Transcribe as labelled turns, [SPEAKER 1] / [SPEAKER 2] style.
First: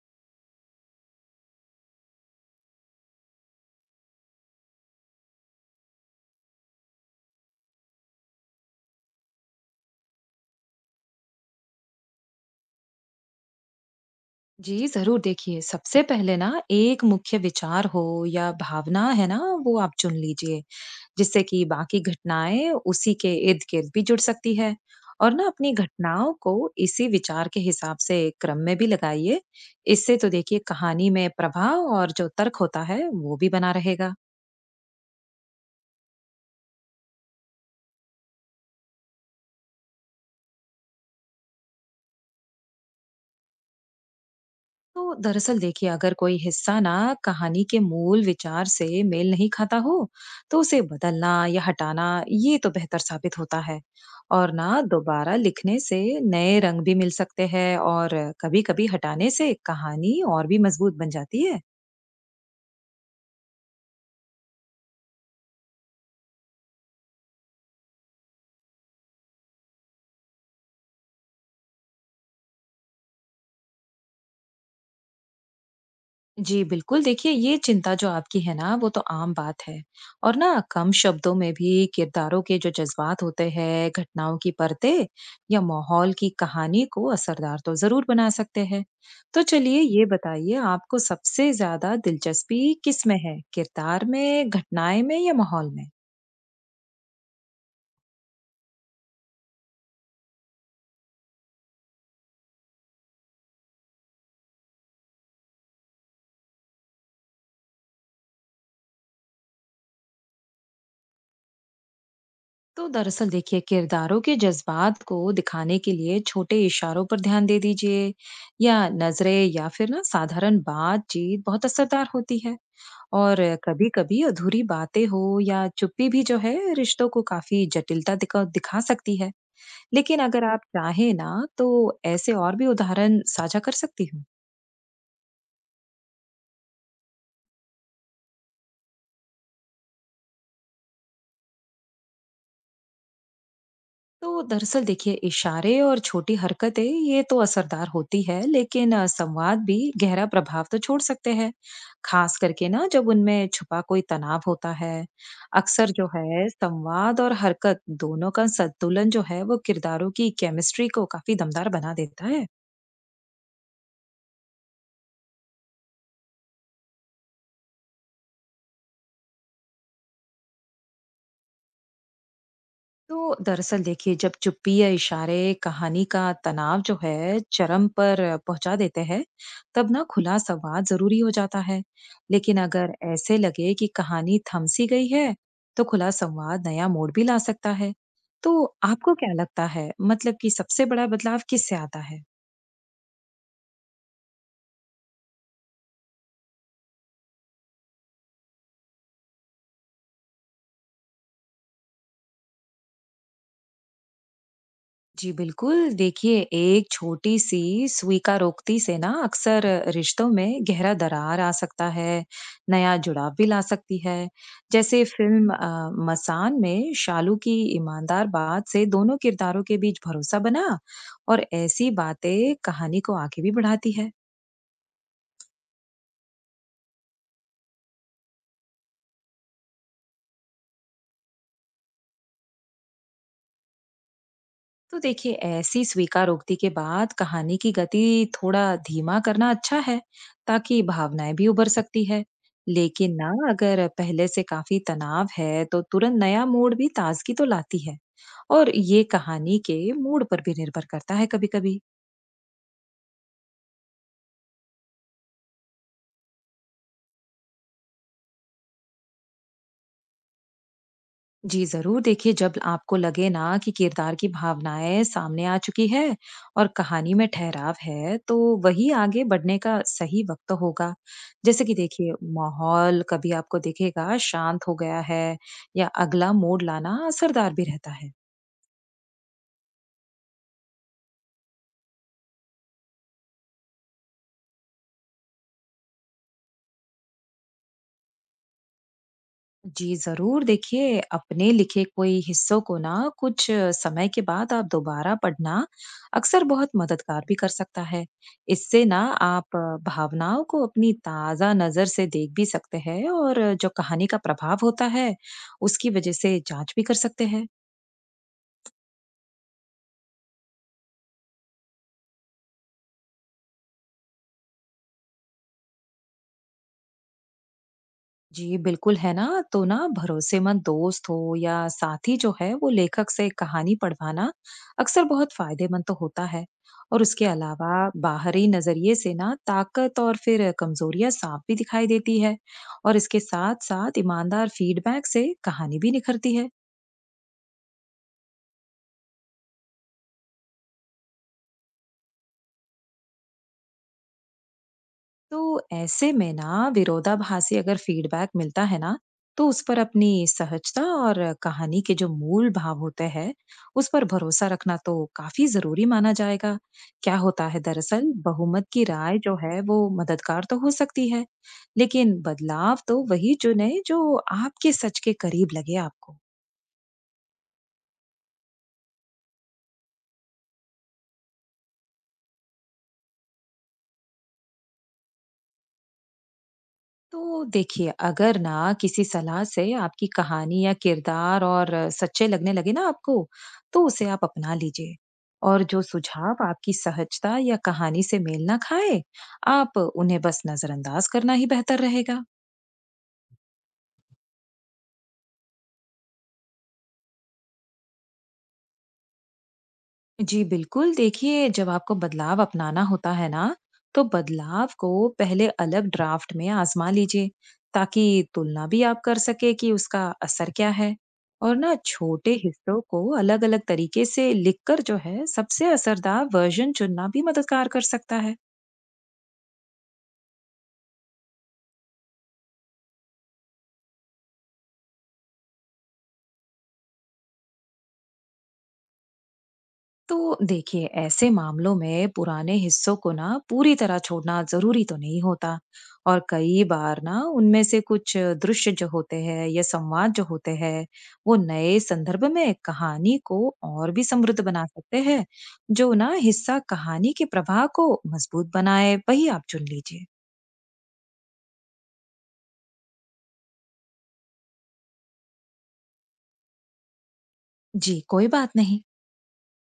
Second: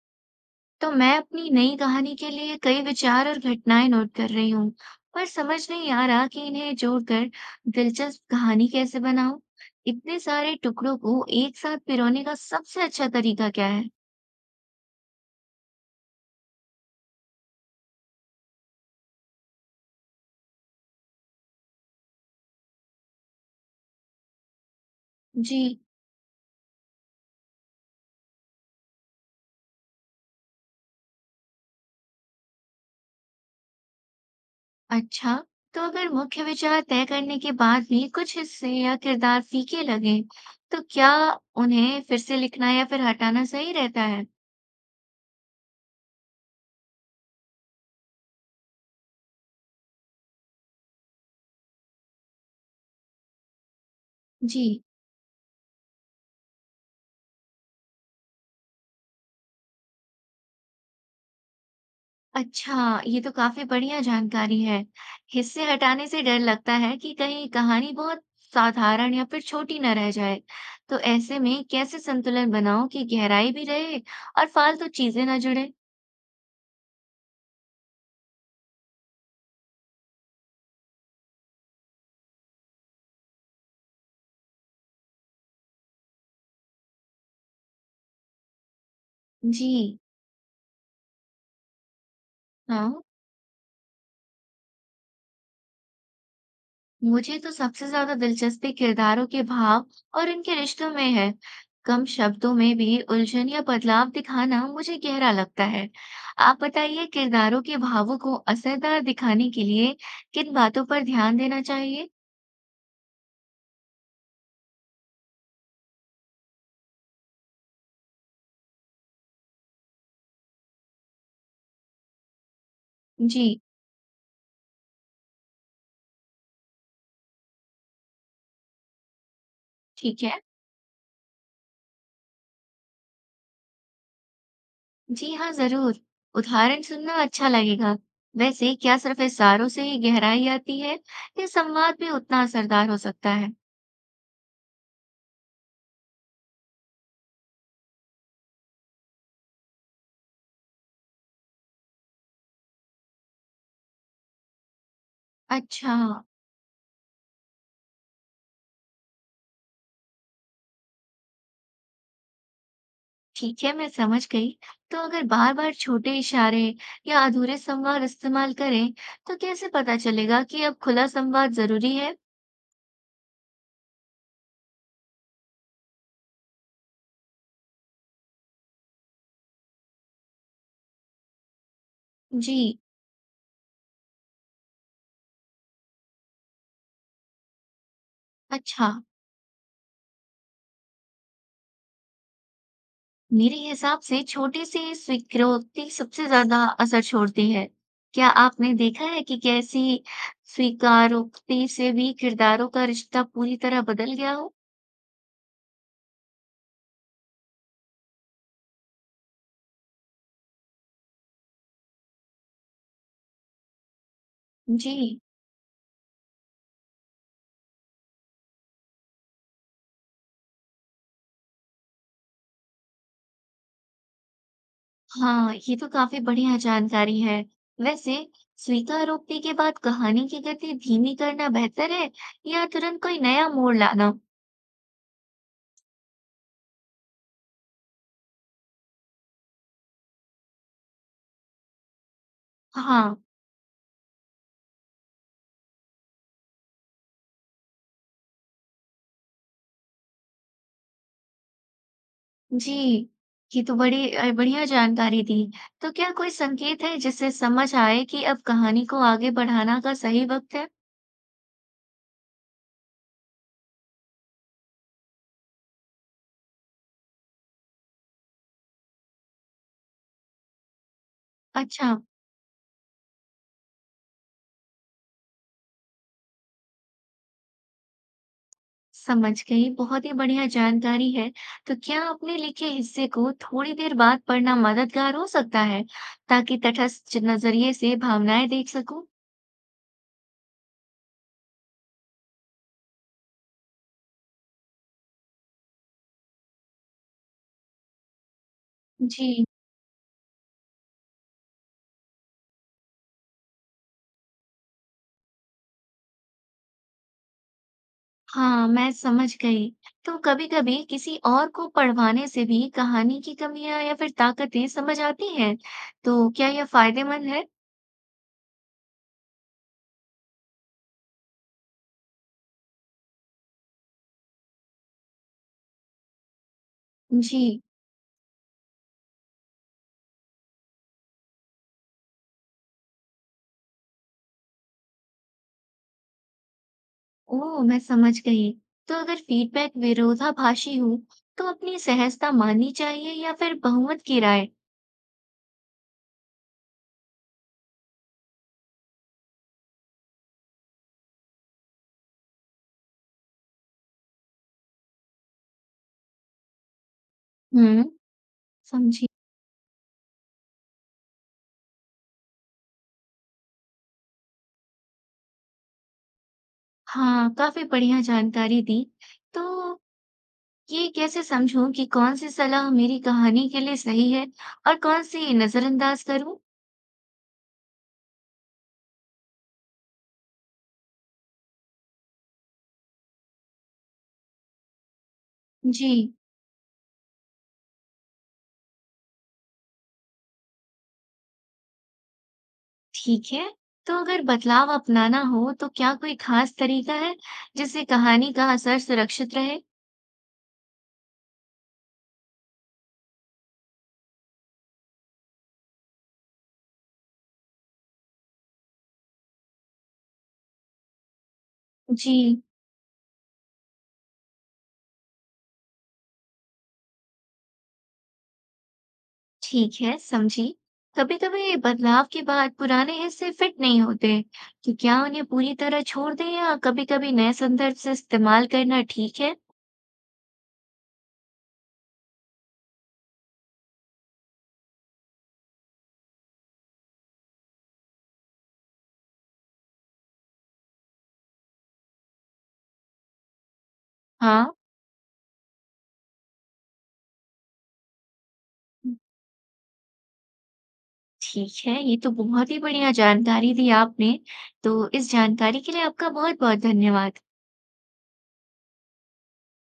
[SPEAKER 1] तो मैं अपनी नई कहानी के लिए कई विचार और घटनाएं नोट कर रही हूँ। पर समझ नहीं आ रहा कि इन्हें जोड़कर दिलचस्प कहानी कैसे बनाऊं। इतने सारे टुकड़ों को एक साथ पिरोने का सबसे अच्छा तरीका क्या है?
[SPEAKER 2] जी, ज़रूर देखिए। सबसे पहले ना एक मुख्य विचार हो या भावना है ना, वो आप चुन लीजिए, जिससे कि बाकी घटनाएँ उसी के इर्द-गिर्द भी जुड़ सकती है। और ना
[SPEAKER 1] जी।
[SPEAKER 2] अपनी घटनाओं को इसी विचार के हिसाब से क्रम में भी लगाइए। इससे तो देखिए कहानी में प्रभाव और जो तर्क होता है, वो भी बना रहेगा।
[SPEAKER 1] अच्छा, तो अगर मुख्य विचार तय करने के बाद भी कुछ हिस्से या किरदार फीके लगे, तो क्या उन्हें फिर से लिखना या फिर हटाना सही रहता है?
[SPEAKER 2] तो दरअसल देखिए, अगर कोई हिस्सा ना कहानी के मूल विचार से मेल नहीं खाता हो तो उसे बदलना या हटाना ये तो बेहतर साबित होता है। और
[SPEAKER 1] जी।
[SPEAKER 2] ना दोबारा लिखने से नए रंग भी मिल सकते हैं और कभी-कभी हटाने से कहानी और भी मजबूत बन जाती है।
[SPEAKER 1] अच्छा, ये तो काफ़ी बढ़िया जानकारी है। हिस्से हटाने से डर लगता है कि कहीं कहानी बहुत साधारण या फिर छोटी न रह जाए। तो ऐसे में कैसे संतुलन बनाऊं कि गहराई भी रहे और फालतू चीजें ना जुड़े?
[SPEAKER 2] जी, बिल्कुल। देखिए, ये चिंता जो आपकी है ना, वो तो आम बात है। और ना कम शब्दों में भी किरदारों के जो जज़्बात होते हैं, घटनाओं की परतें या माहौल की कहानी को असरदार तो ज़रूर बना सकते हैं। तो चलिए
[SPEAKER 1] जी,
[SPEAKER 2] ये बताइए, आपको सबसे ज़्यादा दिलचस्पी
[SPEAKER 1] हाँ।
[SPEAKER 2] किसमें है? किरदार में, घटनाएँ में या माहौल में?
[SPEAKER 1] मुझे तो सबसे ज्यादा दिलचस्पी किरदारों के भाव और उनके रिश्तों में है। कम शब्दों में भी उलझन या बदलाव दिखाना मुझे गहरा लगता है। आप बताइए किरदारों के भावों को असरदार दिखाने के लिए किन बातों पर ध्यान देना चाहिए?
[SPEAKER 2] तो दरअसल देखिए, किरदारों के जज्बात को दिखाने के लिए छोटे इशारों पर ध्यान दे दीजिए, या नजरें, या फिर ना साधारण बातचीत बहुत असरदार होती है। और
[SPEAKER 1] जी,
[SPEAKER 2] कभी कभी अधूरी बातें हो या चुप्पी भी जो है, रिश्तों को काफी जटिलता दिखा सकती है। लेकिन
[SPEAKER 1] ठीक है।
[SPEAKER 2] अगर आप चाहें ना, तो ऐसे और भी उदाहरण साझा कर सकती हूँ।
[SPEAKER 1] जी हाँ, जरूर। उदाहरण सुनना अच्छा लगेगा। वैसे क्या सिर्फ इशारों से ही गहराई आती है या संवाद भी उतना असरदार हो सकता है?
[SPEAKER 2] तो दरअसल देखिए, इशारे और छोटी हरकतें ये तो असरदार होती है, लेकिन संवाद भी गहरा प्रभाव तो छोड़ सकते हैं, खास करके ना जब उनमें छुपा कोई तनाव होता है। अक्सर
[SPEAKER 1] अच्छा।
[SPEAKER 2] जो है संवाद और हरकत दोनों का संतुलन जो है, वो किरदारों की केमिस्ट्री को काफी दमदार बना देता है।
[SPEAKER 1] ठीक है, मैं समझ गई। तो अगर बार-बार छोटे इशारे या अधूरे संवाद इस्तेमाल करें, तो कैसे पता चलेगा कि अब खुला संवाद ज़रूरी है?
[SPEAKER 2] तो दरअसल देखिए, जब चुप्पी या इशारे कहानी का तनाव जो है चरम पर पहुंचा देते हैं, तब ना खुला संवाद जरूरी हो जाता है। लेकिन
[SPEAKER 1] जी,
[SPEAKER 2] अगर ऐसे लगे कि कहानी थम सी गई है, तो खुला संवाद नया मोड़ भी ला सकता है। तो
[SPEAKER 1] अच्छा।
[SPEAKER 2] आपको क्या लगता है, मतलब कि सबसे बड़ा बदलाव किससे आता है?
[SPEAKER 1] मेरे हिसाब से छोटी सी स्वीकृति सबसे ज़्यादा असर छोड़ती है। क्या आपने देखा है कि कैसी स्वीकारोक्ति से भी किरदारों का रिश्ता पूरी तरह बदल गया हो?
[SPEAKER 2] जी बिल्कुल। देखिए, एक छोटी-सी स्वीकारोक्ति से ना अक्सर रिश्तों में गहरा दरार आ सकता है, नया जुड़ाव भी ला सकती है। जैसे
[SPEAKER 1] जी।
[SPEAKER 2] फ़िल्म मसान में शालू की ईमानदार बात से दोनों किरदारों के बीच भरोसा बना, और ऐसी बातें कहानी को आगे भी बढ़ाती है।
[SPEAKER 1] हाँ, ये तो काफी बढ़िया जानकारी है। वैसे स्वीकार रोकने के बाद कहानी की गति धीमी करना बेहतर है या तुरंत कोई नया मोड़ लाना?
[SPEAKER 2] तो देखिए, ऐसी स्वीकारोक्ति के बाद कहानी की गति थोड़ा धीमा करना अच्छा है, ताकि भावनाएं भी उभर सकती है। लेकिन
[SPEAKER 1] हाँ।
[SPEAKER 2] ना अगर पहले से काफी तनाव है तो तुरंत नया मूड भी ताजगी तो लाती है। और ये कहानी के मूड पर भी निर्भर करता है कभी-कभी।
[SPEAKER 1] जी, ये तो बड़ी बढ़िया जानकारी दी। तो क्या कोई संकेत है जिससे समझ आए कि अब कहानी को आगे बढ़ाना का सही वक्त है?
[SPEAKER 2] जी जरूर। देखिए, जब आपको लगे ना कि किरदार की भावनाएं सामने आ चुकी है और कहानी में ठहराव है, तो वही आगे बढ़ने का सही वक्त तो होगा। जैसे कि
[SPEAKER 1] अच्छा,
[SPEAKER 2] देखिए, माहौल कभी आपको दिखेगा शांत हो गया है, या अगला मोड़ लाना असरदार भी रहता है।
[SPEAKER 1] समझ गई। बहुत ही बढ़िया जानकारी है। तो क्या आपने लिखे हिस्से को थोड़ी देर बाद पढ़ना मददगार हो सकता है ताकि तटस्थ नजरिए से भावनाएं देख सकूं?
[SPEAKER 2] जी, ज़रूर देखिए, अपने लिखे कोई हिस्सों को ना कुछ समय के बाद आप दोबारा पढ़ना अक्सर बहुत मददगार भी कर सकता है। इससे ना
[SPEAKER 1] जी,
[SPEAKER 2] आप भावनाओं को अपनी ताज़ा नज़र से देख भी सकते हैं, और जो कहानी का प्रभाव होता है, उसकी वजह से जांच भी कर सकते हैं।
[SPEAKER 1] हाँ, मैं समझ गई। तो कभी-कभी किसी और को पढ़वाने से भी कहानी की कमियाँ या फिर ताकतें समझ आती हैं, तो क्या यह फायदेमंद है?
[SPEAKER 2] जी, बिल्कुल है ना। तो ना भरोसेमंद दोस्त हो या साथी जो है, वो लेखक से कहानी पढ़वाना अक्सर बहुत फायदेमंद तो होता है। और उसके
[SPEAKER 1] जी।
[SPEAKER 2] अलावा बाहरी नज़रिए से ना ताकत और फिर कमजोरियाँ साफ भी दिखाई देती है। और इसके साथ-साथ ईमानदार फीडबैक से कहानी भी निखरती है।
[SPEAKER 1] ओह! मैं समझ गई। तो अगर फीडबैक विरोधाभासी हो, तो अपनी सहजता माननी चाहिए या फिर बहुमत की राय?
[SPEAKER 2] तो ऐसे में ना विरोधाभासी अगर फीडबैक मिलता है ना, तो उस पर अपनी सहजता और कहानी के जो मूल भाव होते हैं, उस पर भरोसा रखना तो काफी जरूरी माना जाएगा। क्या होता है
[SPEAKER 1] हुँ,
[SPEAKER 2] दरअसल, बहुमत की
[SPEAKER 1] समझी।
[SPEAKER 2] राय जो है वो मददगार तो हो सकती है, लेकिन बदलाव तो वही चुने जो आपके सच के करीब लगे आपको।
[SPEAKER 1] हाँ, काफ़ी बढ़िया जानकारी दी। तो ये कैसे समझूँ कि कौन-सी सलाह मेरी कहानी के लिए सही है और कौन-सी नज़रअंदाज करूँ?
[SPEAKER 2] तो देखिए, अगर ना किसी सलाह से आपकी कहानी या किरदार और सच्चे लगने लगे ना आपको, तो उसे आप अपना लीजिए। और जो
[SPEAKER 1] जी।
[SPEAKER 2] सुझाव आपकी सहजता या कहानी से मेल ना खाए, आप उन्हें बस नजरअंदाज करना ही बेहतर रहेगा।
[SPEAKER 1] ठीक है, तो अगर बदलाव अपनाना हो तो क्या कोई खास तरीका है जिससे कहानी का असर सुरक्षित रहे?
[SPEAKER 2] जी बिल्कुल। देखिए, जब आपको बदलाव अपनाना होता है ना, तो बदलाव को पहले अलग ड्राफ्ट में आजमा लीजिए, ताकि तुलना भी आप कर सके कि उसका असर क्या है। और ना
[SPEAKER 1] जी,
[SPEAKER 2] छोटे हिस्सों को अलग अलग तरीके से लिखकर जो है, सबसे असरदार वर्जन चुनना भी मददगार कर सकता है।
[SPEAKER 1] ठीक है, समझी। कभी-कभी बदलाव के बाद पुराने हिस्से फिट नहीं होते, तो क्या उन्हें पूरी तरह छोड़ दें या कभी-कभी नए संदर्भ से इस्तेमाल करना ठीक है?
[SPEAKER 2] तो देखिए, ऐसे मामलों में पुराने हिस्सों को ना पूरी तरह छोड़ना जरूरी तो नहीं होता। और कई बार ना उनमें से कुछ दृश्य जो होते हैं या संवाद जो होते हैं, वो नए संदर्भ में कहानी को और भी समृद्ध
[SPEAKER 1] हाँ,
[SPEAKER 2] बना सकते हैं। जो ना हिस्सा कहानी के प्रवाह को मजबूत बनाए वही आप चुन लीजिए।
[SPEAKER 1] ठीक है, ये तो बहुत ही बढ़िया जानकारी दी आपने। तो इस जानकारी के लिए आपका बहुत-बहुत धन्यवाद।
[SPEAKER 2] जी, कोई बात नहीं।